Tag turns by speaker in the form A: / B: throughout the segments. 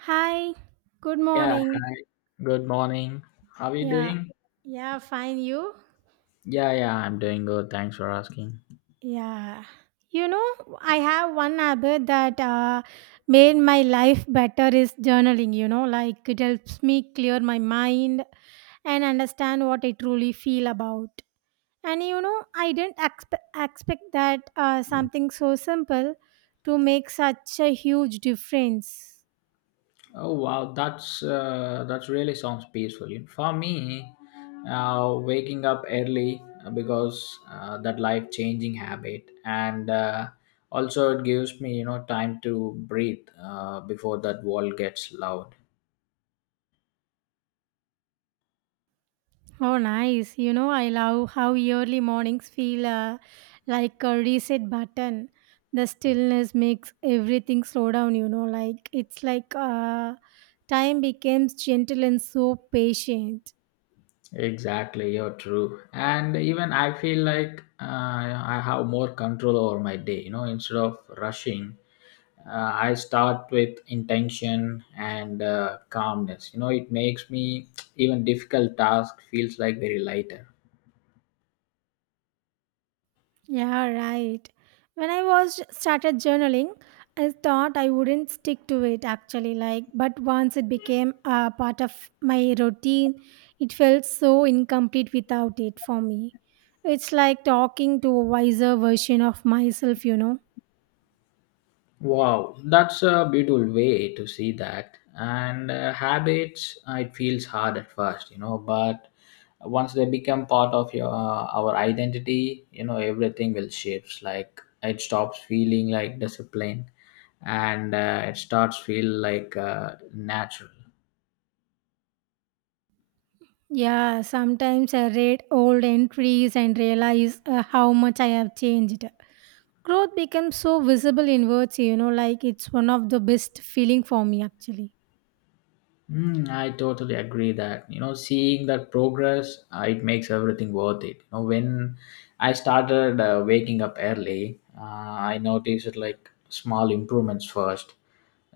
A: Hi, good
B: Yeah,
A: morning.
B: good morning. How are you
A: Yeah,
B: doing?
A: yeah, fine. You?
B: Yeah, yeah, I'm doing good. Thanks for asking.
A: Yeah. You know, I have one habit that made my life better is journaling. You know, like it helps me clear my mind and understand what I truly feel about. And you know, I didn't expect that something so simple to make such a huge difference.
B: Oh wow, that's really sounds peaceful. For me, waking up early because that life-changing habit, and also it gives me time to breathe before that world gets loud.
A: Oh, nice. You know, I love how early mornings feel like a reset button. The stillness makes everything slow down, you know, like it's like time becomes gentle and so patient.
B: Exactly, you're true. And even I feel like I have more control over my day. Instead of rushing. I start with intention and calmness. It makes me even difficult task feels like very lighter.
A: Yeah, right. When I was started journaling, I thought I wouldn't stick to it actually like but once it became a part of my routine, it felt so incomplete without it for me. It's like talking to a wiser version of myself, you know.
B: Wow, that's a beautiful way to see that. And habits it feels hard at first, but once they become part of your our identity, everything will shifts like it stops feeling like discipline. And it starts feel like natural.
A: Yeah, sometimes I read old entries and realize how much I have changed. Growth becomes so visible in words, you know, like it's one of the best feeling for me actually.
B: Mm, I totally agree that seeing that progress it makes everything worth it. When I started waking up early, I noticed like small improvements first,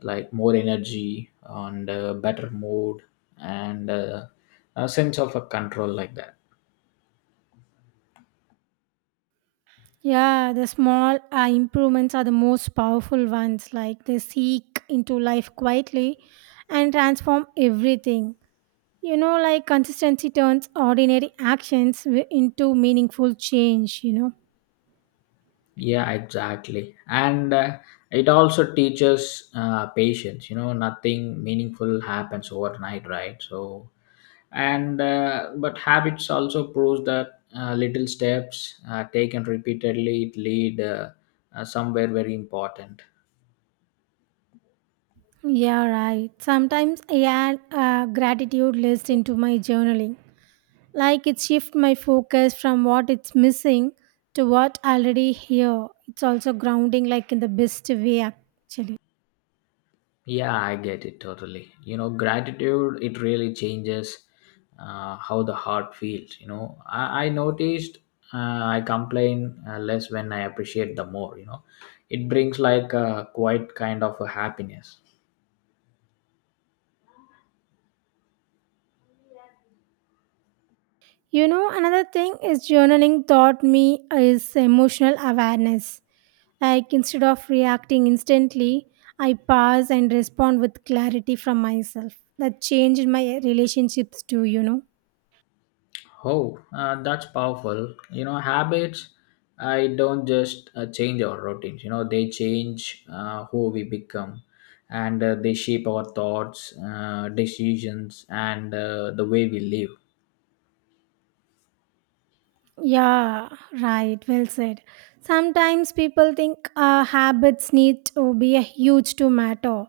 B: like more energy and better mood and a sense of a control like that.
A: Yeah, the small improvements are the most powerful ones. Like they seek into life quietly and transform everything. You know, like consistency turns ordinary actions into meaningful change, you know.
B: Yeah, exactly. And it also teaches patience. Nothing meaningful happens overnight, right? So and but habits also proves that little steps taken repeatedly it lead somewhere very important.
A: Yeah, right. Sometimes I add a gratitude list into my journaling. Like it shifts my focus from what it's missing to what already here. It's also grounding like in the best way actually.
B: Yeah, I get it totally. Gratitude it really changes how the heart feels. I noticed I complain less when I appreciate the more. It brings like a quite kind of a happiness.
A: You know, another thing is journaling taught me is emotional awareness. Like instead of reacting instantly, I pause and respond with clarity from myself. That changed my relationships too, you know.
B: Oh, that's powerful. Habits, I don't just change our routines, they change who we become and they shape our thoughts, decisions, and the way we live.
A: Yeah, right. Well said. Sometimes people think habits need to be a huge to matter,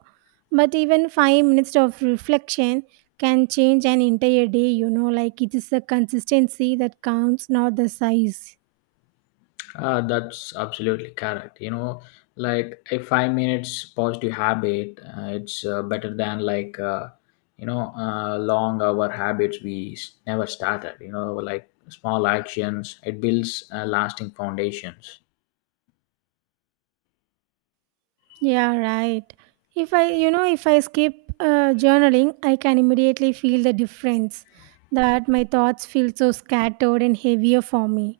A: but even 5 minutes of reflection can change an entire day. You know, like it is the consistency that counts, not the size.
B: That's absolutely correct. Like a 5 minutes positive habit, it's better than like, long hour habits we never started, like small actions, it builds lasting foundations.
A: Yeah, right. If I, you know, if I skip journaling, I can immediately feel the difference that my thoughts feel so scattered and heavier for me.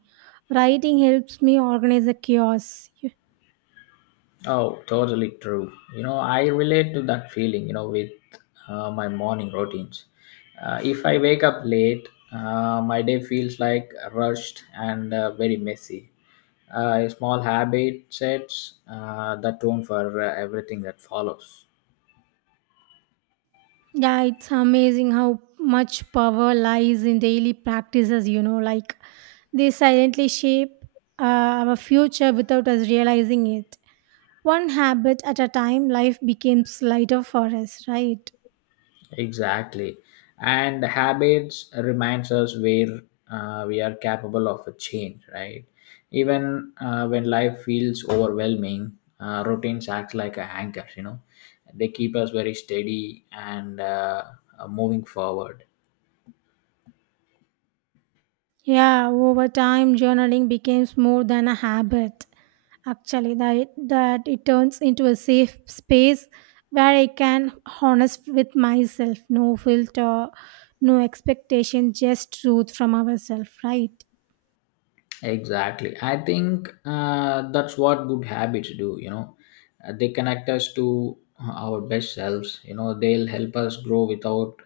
A: Writing helps me organize the chaos.
B: Oh, totally true. I relate to that feeling, with my morning routines. If I wake up late, my day feels like rushed and very messy. A small habit sets the tone for everything that follows.
A: Yeah, it's amazing how much power lies in daily practices, you know, like they silently shape uh, our future without us realizing it. One habit at a time, life becomes lighter for us, right?
B: Exactly. And habits reminds us where we are capable of a change, right? Even when life feels overwhelming, routines act like a anchors, They keep us very steady and moving forward.
A: Yeah, over time, journaling becomes more than a habit. Actually, that it turns into a safe space where I can honest with myself, no filter, no expectation, just truth from ourselves, right?
B: Exactly. I think that's what good habits do. They connect us to our best selves, they'll help us grow without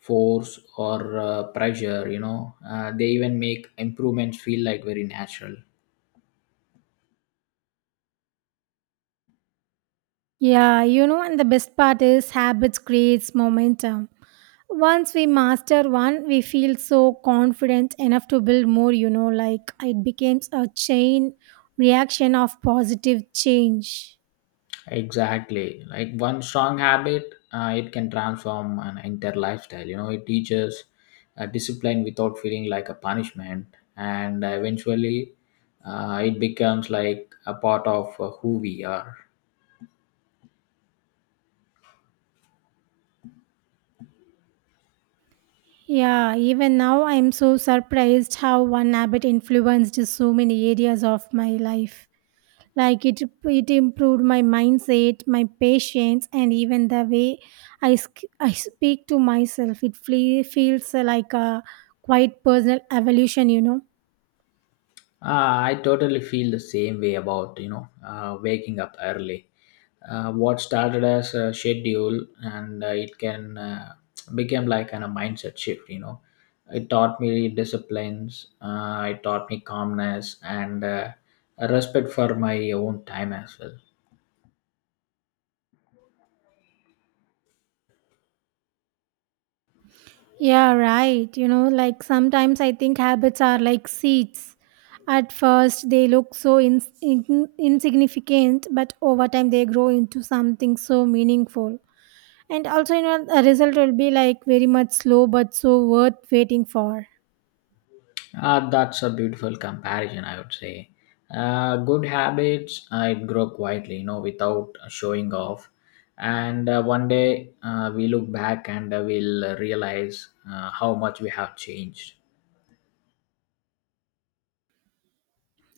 B: force or pressure. They even make improvements feel like very natural.
A: Yeah, you know, and the best part is habits creates momentum. Once we master one, we feel so confident enough to build more, you know, like it becomes a chain reaction of positive change.
B: Exactly. Like one strong habit, it can transform an entire lifestyle. It teaches discipline without feeling like a punishment, and eventually, it becomes like a part of who we are.
A: Yeah, even now I'm so surprised how one habit influenced so many areas of my life. Like it improved my mindset, my patience, and even the way I speak to myself. It feels like a quite personal evolution, you know.
B: I totally feel the same way about waking up early. What started as a schedule and it can became like a mindset shift. It taught me disciplines, it taught me calmness and a respect for my own time as well.
A: Yeah, right. You know, like sometimes I think habits are like seeds. At first, they look so insignificant, but over time, they grow into something so meaningful. And also, you know, the result will be like very much slow but so worth waiting for.
B: That's a beautiful comparison, I would say. Good habits it grow quietly without showing off, and one day we look back and we'll realize how much we have changed.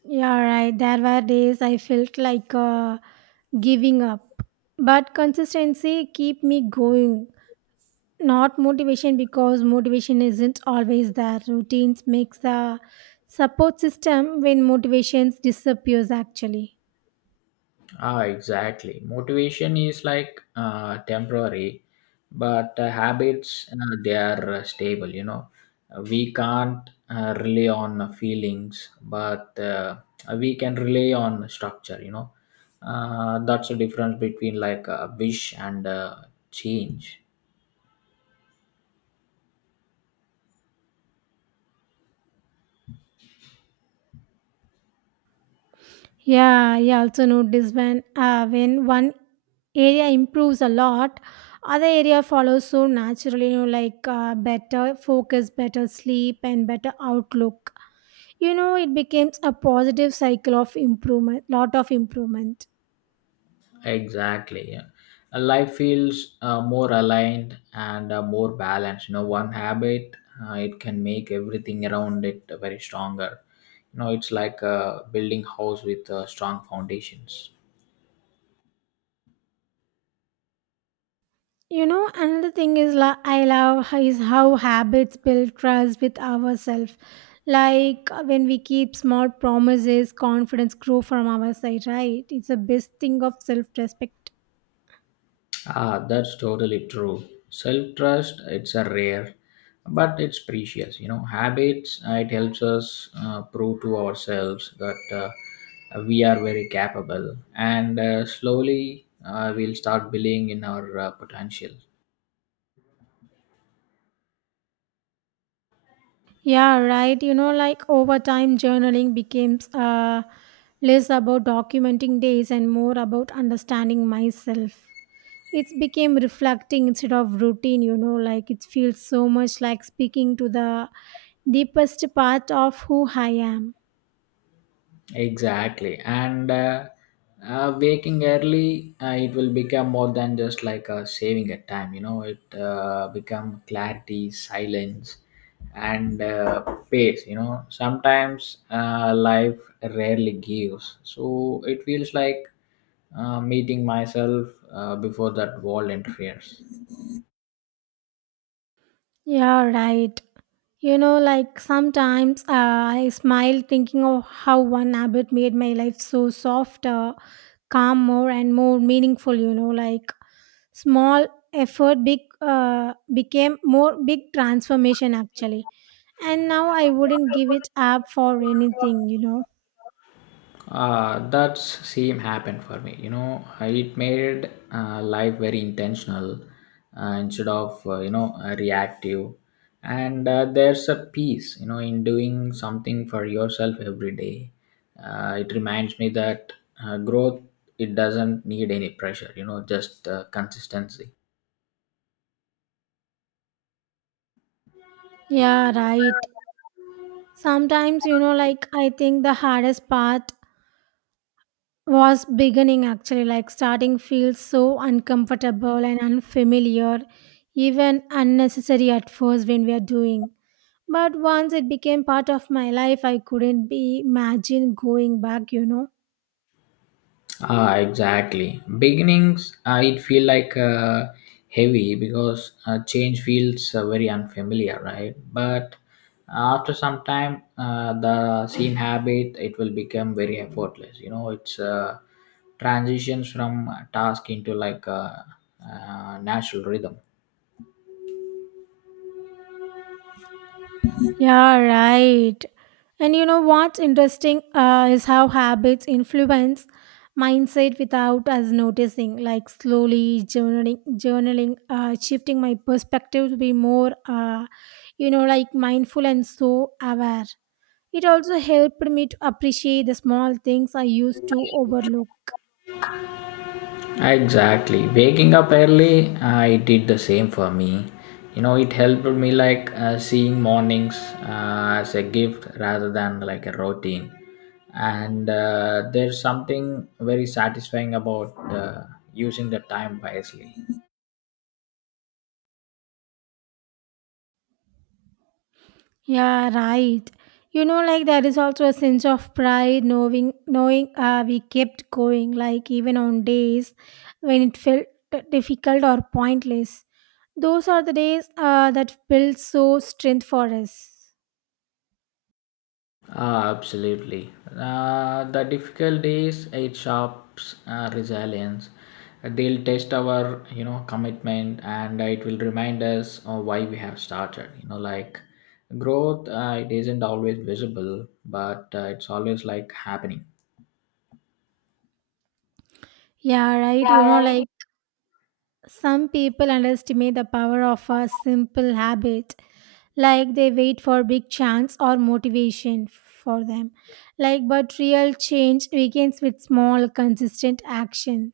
A: Yeah, right. There were days I felt like giving up, but consistency keep me going, not motivation, because motivation isn't always there. Routines makes the support system when motivations disappears actually.
B: Ah, exactly. Motivation is like temporary, but habits they are stable. We can't rely on feelings, but we can rely on structure. That's the difference between like a wish and change.
A: Yeah, I also noticed when one area improves a lot, other area follows so naturally. You know, like better focus, better sleep, and better outlook. You know, it becomes a positive cycle of improvement, lot of improvement.
B: Exactly. Yeah. Life feels more aligned and more balanced. One habit it can make everything around it very stronger. It's like building house with strong foundations.
A: You know, another thing is I love how, is how habits build trust with ourselves. Like when we keep small promises, confidence grow from our side, right? It's a best thing of self respect.
B: Ah, that's totally true. Self trust, it's a rare, but it's precious. Habits, it helps us prove to ourselves that we are very capable, and slowly we'll start believing in our potential.
A: Yeah, right. You know, like over time, journaling becomes less about documenting days and more about understanding myself. It's became reflecting instead of routine, you know, like it feels so much like speaking to the deepest part of who I am.
B: Exactly. And waking early, it will become more than just like saving a time. It become clarity, silence, and pace. Sometimes life rarely gives. So it feels like meeting myself before that wall interferes.
A: Yeah, right. You know, like sometimes I smile thinking of how one habit made my life so softer, calm, more and more meaningful, you know, like small effort, big, became more big transformation actually. And now I wouldn't give it up for anything, you know.
B: That same happened for me. It made life very intentional instead of reactive. And there's a peace, in doing something for yourself every day. It reminds me that growth it doesn't need any pressure. Just consistency.
A: Yeah, right. Sometimes, you know, like I think the hardest part was beginning actually, like starting feels so uncomfortable and unfamiliar, even unnecessary at first when we are doing, but once it became part of my life I couldn't be imagine going back, you know.
B: Ah, exactly. Beginnings, it feel like heavy because change feels very unfamiliar, right? But after some time, the same habit it will become very effortless. It's transitions from task into like a, natural rhythm.
A: Yeah, right. And you know what's interesting is how habits influence mindset without us noticing, like slowly journaling, shifting my perspective to be more, you know, like mindful and so aware. It also helped me to appreciate the small things I used to overlook.
B: Exactly. Waking up early, I did the same for me. It helped me like seeing mornings as a gift rather than like a routine. And there's something very satisfying about using the time wisely.
A: Yeah, right. You know, like there is also a sense of pride knowing we kept going, like even on days when it felt difficult or pointless. Those are the days that build so strength for us.
B: Ah, absolutely. The difficult is it sharps resilience. They'll test our, commitment, and it will remind us of why we have started. Like growth, it isn't always visible, but it's always like happening.
A: Yeah, right. You know, like some people underestimate the power of a simple habit. Like they wait for big chance or motivation for them. Like, but real change begins with small, consistent action.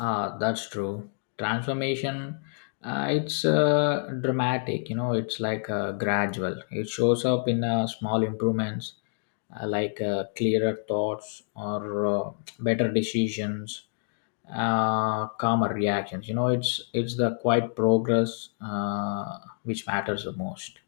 B: Ah, that's true. Transformation, it's dramatic, it's like gradual. It shows up in small improvements like clearer thoughts or better decisions, calmer reactions. It's the quiet progress which matters the most.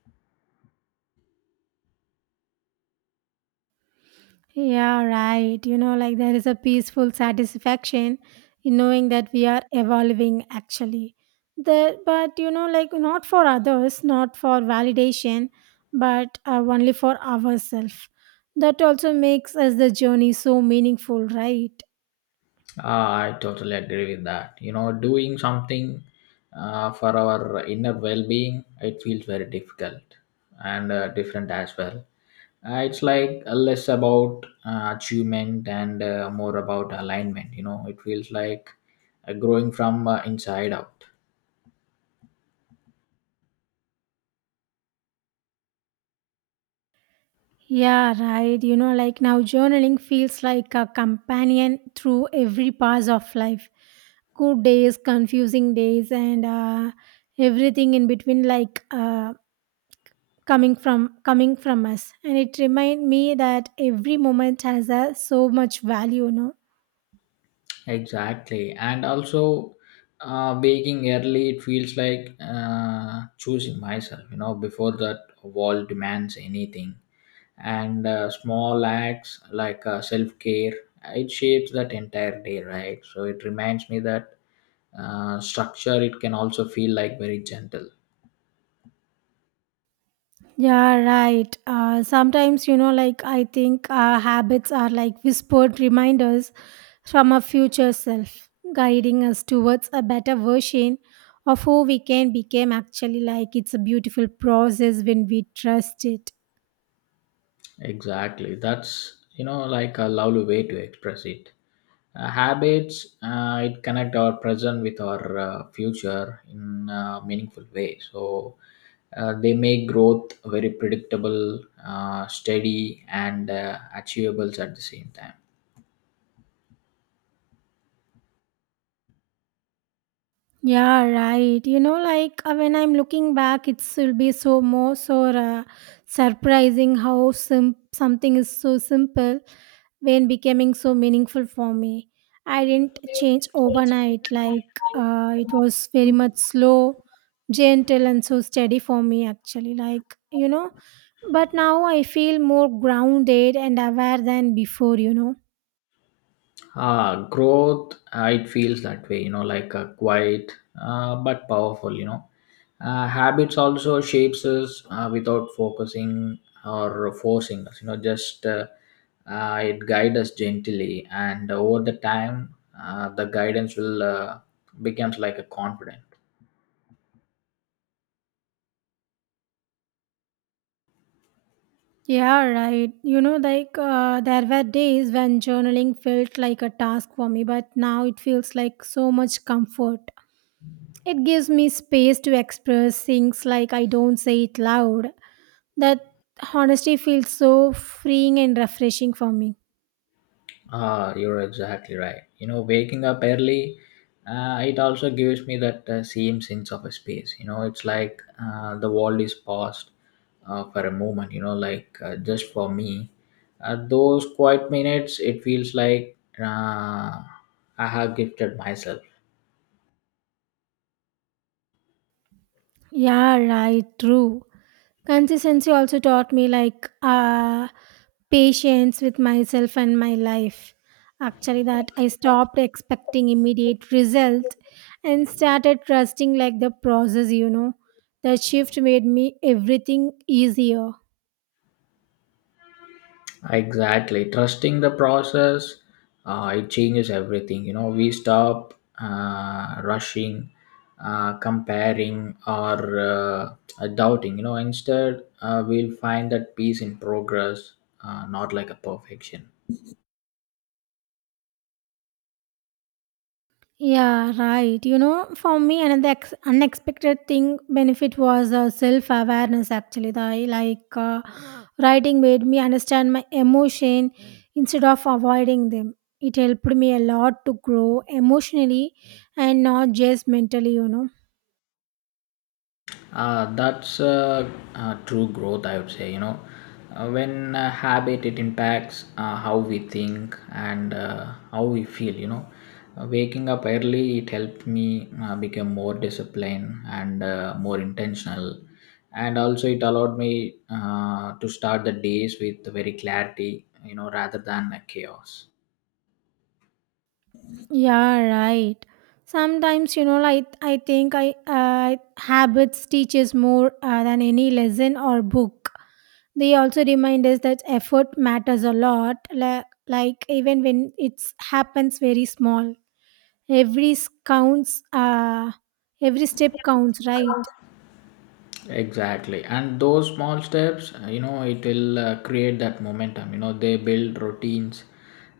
A: Yeah, right. You know, like there is a peaceful satisfaction in knowing that we are evolving actually. There, but you know, like not for others, not for validation, but only for ourselves. That also makes us the journey so meaningful, right?
B: Ah, I totally agree with that. Doing something for our inner well being, it feels very difficult and different as well. It's like less about achievement and more about alignment. It feels like growing from inside out.
A: Yeah, right. You know, like now journaling feels like a companion through every pass of life. Good days, confusing days, and everything in between, like. Coming from us and it remind me that every moment has a, so much value, no?
B: Exactly. And also, waking early, it feels like choosing myself, before that wall demands anything, and small acts like self-care it shapes that entire day, right? So it reminds me that structure it can also feel like very gentle.
A: Yeah, right. Sometimes, you know, like I think our habits are like whispered reminders from our future self, guiding us towards a better version of who we can become actually, like it's a beautiful process when we trust it.
B: Exactly, that's like a lovely way to express it. Habits it connect our present with our future in a meaningful way, so they make growth very predictable, steady, and achievable at the same time.
A: Yeah, right. You know, like when I'm looking back, it will be so more so surprising how something is so simple when becoming so meaningful for me. I didn't change overnight. Like it was very much slow, gentle, and so steady for me. Actually, like, you know, but now I feel more grounded and aware than before. You know.
B: Ah, growth, it feels that way, like a quiet but powerful. Habits also shapes us without focusing or forcing us, you know, just it guides us gently. And over the time, the guidance will becomes like a confidence.
A: Yeah, right. You know, like there were days when journaling felt like a task for me, but now it feels like so much comfort. It gives me space to express things like I don't say it loud. That honesty feels so freeing and refreshing for me.
B: Ah, you're exactly right. Waking up early, it also gives me that same sense of a space. It's like the world is paused for a moment. Like just for me, those quiet minutes, it feels like I have gifted myself.
A: Yeah, right. True. Consistency also taught me like patience with myself and my life. Actually, that I stopped expecting immediate result and started trusting like the process, you know. That shift made me everything easier.
B: Exactly. Trusting the process, it changes everything. We stop rushing, comparing, or doubting. Instead, we'll find that peace in progress, not like a perfection.
A: Yeah, right. You know, for me, another unexpected thing benefit was self awareness. Actually, I like writing made me understand my emotion instead of avoiding them. It helped me a lot to grow emotionally and not just mentally. You know.
B: That's true growth, I would say. You know when Habit it impacts how we think and how we feel. Waking up early it helped me become more disciplined and more intentional, and also it allowed me to start the days with very clarity, rather than a chaos.
A: Yeah, right. Sometimes, you know, like I think I habits teaches more than any lesson or book. They also remind us that effort matters a lot, like even when it happens very small. Counts, every step counts, right?
B: Exactly. And those small steps, it will create that momentum. They build routines,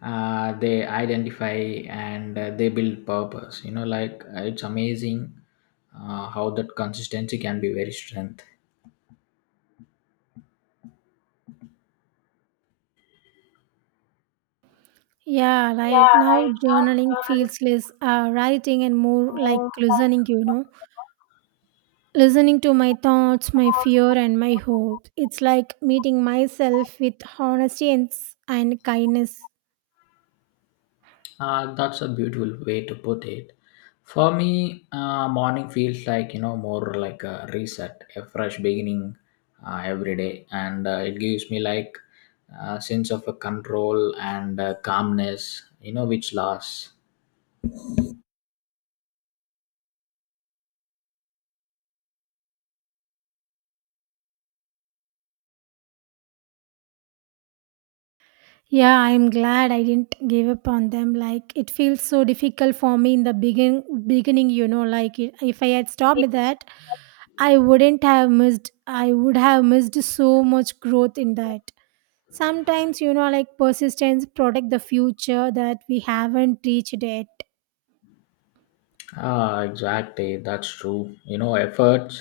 B: they identify and they build purpose. Like it's amazing how that consistency can be very strength.
A: Yeah, right. Now journaling feels less writing and more like listening, you know. Listening to my thoughts, my fear, and my hopes. It's like meeting myself with honesty and, and kindness.
B: That's a beautiful way to put it. For me, morning feels like more like a reset, a fresh beginning every day, and it gives me like a sense of a control and calmness, which lasts.
A: Yeah, I'm glad I didn't give up on them. Like it feels so difficult for me in the beginning, you know, like I- if I had stopped that, I wouldn't have missed I would have missed so much growth in that. Sometimes, you know, like persistence protect the future that we haven't reached yet.
B: Ah, exactly. That's true. Efforts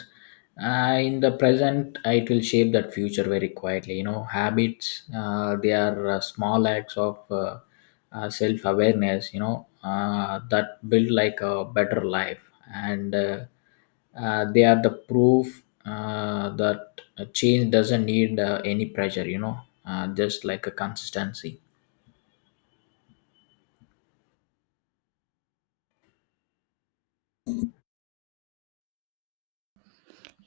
B: in the present, it will shape that future very quietly. Habits, they are small acts of self awareness, that build like a better life. And they are the proof that a change doesn't need any pressure, just like a consistency.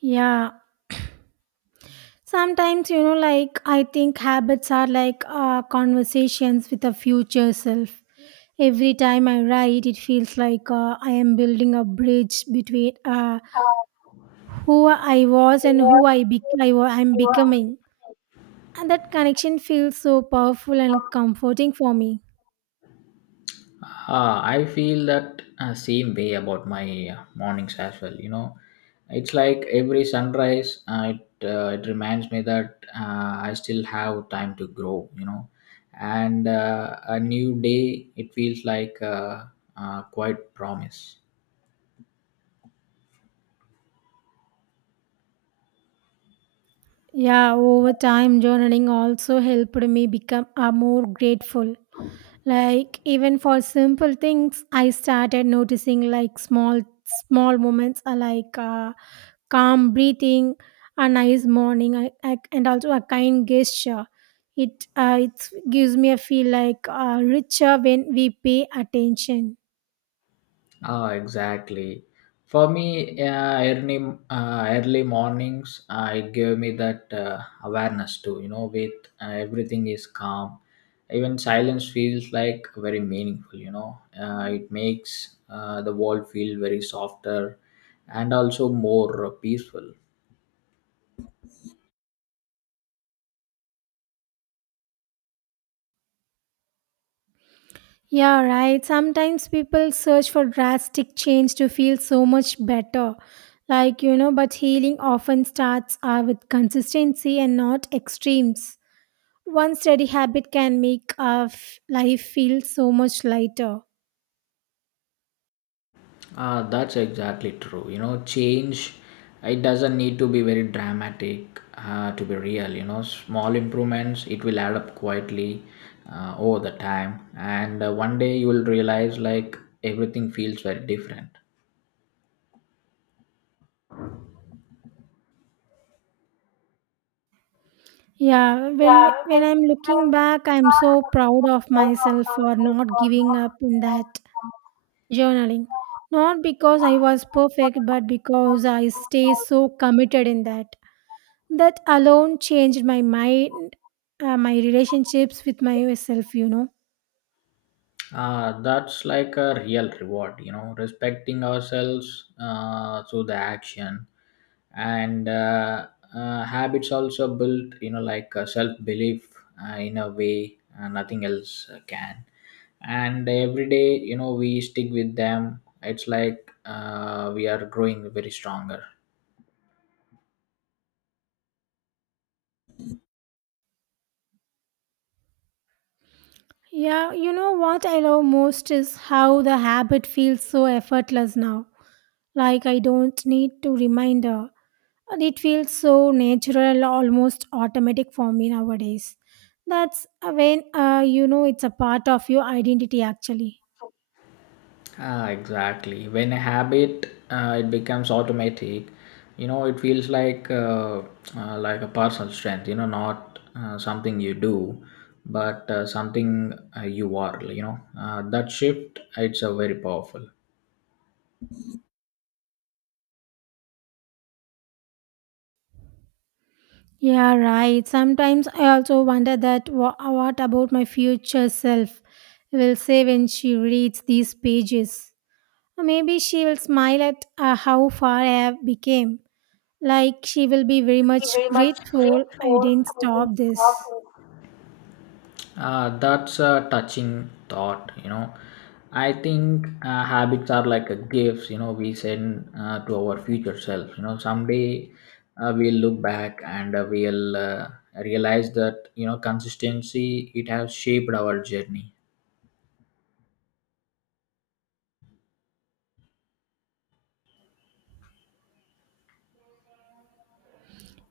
A: Yeah. Sometimes, you know, like I think habits are like conversations with the future self. Every time I write, it feels like I am building a bridge between who I was and who I, be- I wa- I'm becoming. And that connection feels so powerful and comforting for me.
B: I feel that same way about my mornings as well. It's like every sunrise, it reminds me that I still have time to grow, and a new day, it feels like quite promise.
A: Yeah, over time, journaling also helped me become more grateful. Like, even for simple things, I started noticing like small, small moments, like calm breathing, a nice morning, and also a kind gesture. It gives me a feel like richer when we pay attention.
B: Ah, exactly. For me, early mornings, it gave me that awareness too. With everything is calm, even silence feels like very meaningful. It makes the world feel very softer and also more peaceful.
A: Yeah, right. Sometimes people search for drastic change to feel so much better. Like, you know, but healing often starts with consistency and not extremes. One steady habit can make our life feel so much lighter.
B: That's exactly true. Change, it doesn't need to be very dramatic to be real. Small improvements, it will add up quietly over the time. And one day you will realize like everything feels very different.
A: Yeah, when I'm looking back, I'm so proud of myself for not giving up in that journaling. Not because I was perfect, but because I stay so committed in that. That alone changed my mind, my relationships with myself, you know.
B: That's like a real reward, respecting ourselves through the action. And habits also build, like self belief in a way nothing else can. And every day, we stick with them. It's like we are growing very stronger.
A: Yeah, you know what I love most is how the habit feels so effortless now. Like I don't need to remind her. And it feels so natural, almost automatic for me nowadays. That's when you know it's a part of your identity actually.
B: Ah, exactly. When a habit it becomes automatic, it feels like a personal strength. Not something you do, but something you are. That shift it's a very powerful.
A: Yeah, right. Sometimes I also wonder that what about my future self will say when she reads these pages. Or maybe she will smile at how far I have become. Like she will be very much grateful I didn't stop this.
B: That's a touching thought, you know. I think habits are like a gifts, we send to our future self. Someday we'll look back and we'll realize that, consistency, it has shaped our journey.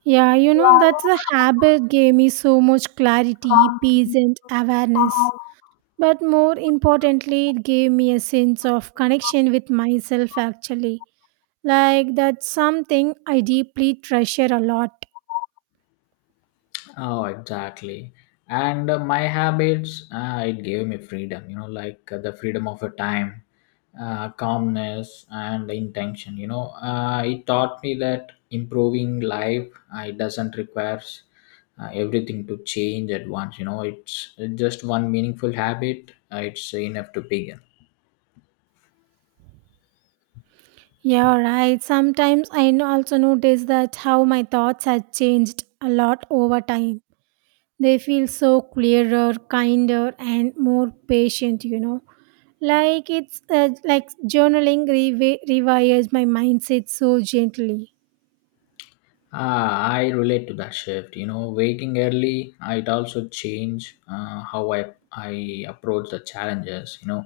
A: Yeah, you know, that's the habit gave me so much clarity, peace, and awareness. But more importantly, it gave me a sense of connection with myself actually. Like, that's something I deeply treasure a lot.
B: Oh, exactly. And my habits, it gave me freedom, like the freedom of a time, calmness, and intention. It taught me that improving life, it doesn't requires everything to change at once. It's just one meaningful habit. It's enough to begin.
A: Yeah, right. Sometimes also notice that how my thoughts have changed a lot over time. They feel so clearer, kinder, and more patient, you know. Like it's like journaling rewires my mindset so gently.
B: Ah, I relate to that shift. Waking early, it also changed how I approach the challenges. You know,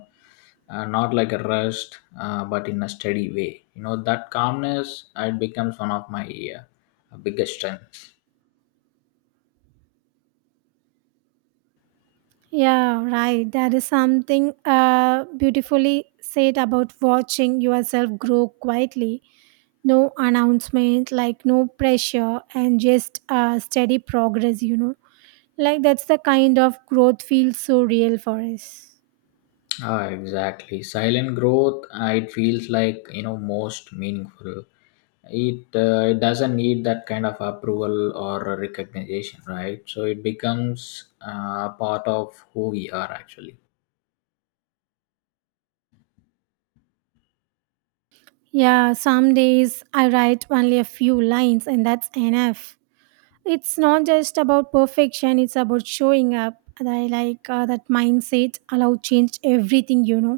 B: uh, Not like a rust, but in a steady way. That calmness it becomes one of my biggest strengths.
A: Yeah, right. That is something beautifully said about watching yourself grow quietly. No announcement, like no pressure, and just steady progress, you know. Like that's the kind of growth feels so real for us.
B: Ah, exactly. Silent growth. It feels like most meaningful. It doesn't need that kind of approval or recognition, right? So it becomes part of who we are actually.
A: Yeah, some days I write only a few lines, and that's enough. It's not just about perfection, it's about showing up, and I like that mindset allow change everything, you know.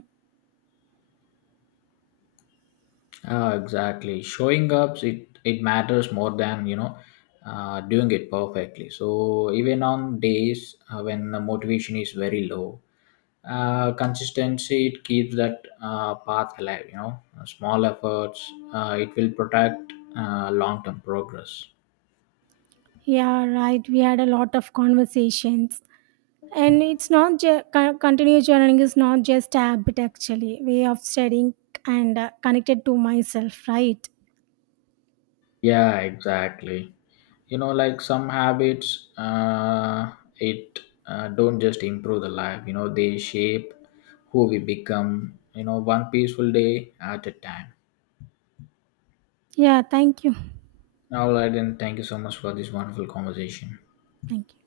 B: Ah, exactly. Showing up, it matters more than doing it perfectly. So even on days when the motivation is very low, consistency it keeps that path alive. Small efforts it will protect long term progress.
A: Yeah, right. We had a lot of conversations and it's not continuous journaling is not just a habit, actually way of studying and connected to myself, right?
B: Yeah, exactly. Like some habits uh, it don't just improve the life. They shape who we become, one peaceful day at a time.
A: Yeah, thank you.
B: All right, and thank you so much for this wonderful conversation.
A: Thank you.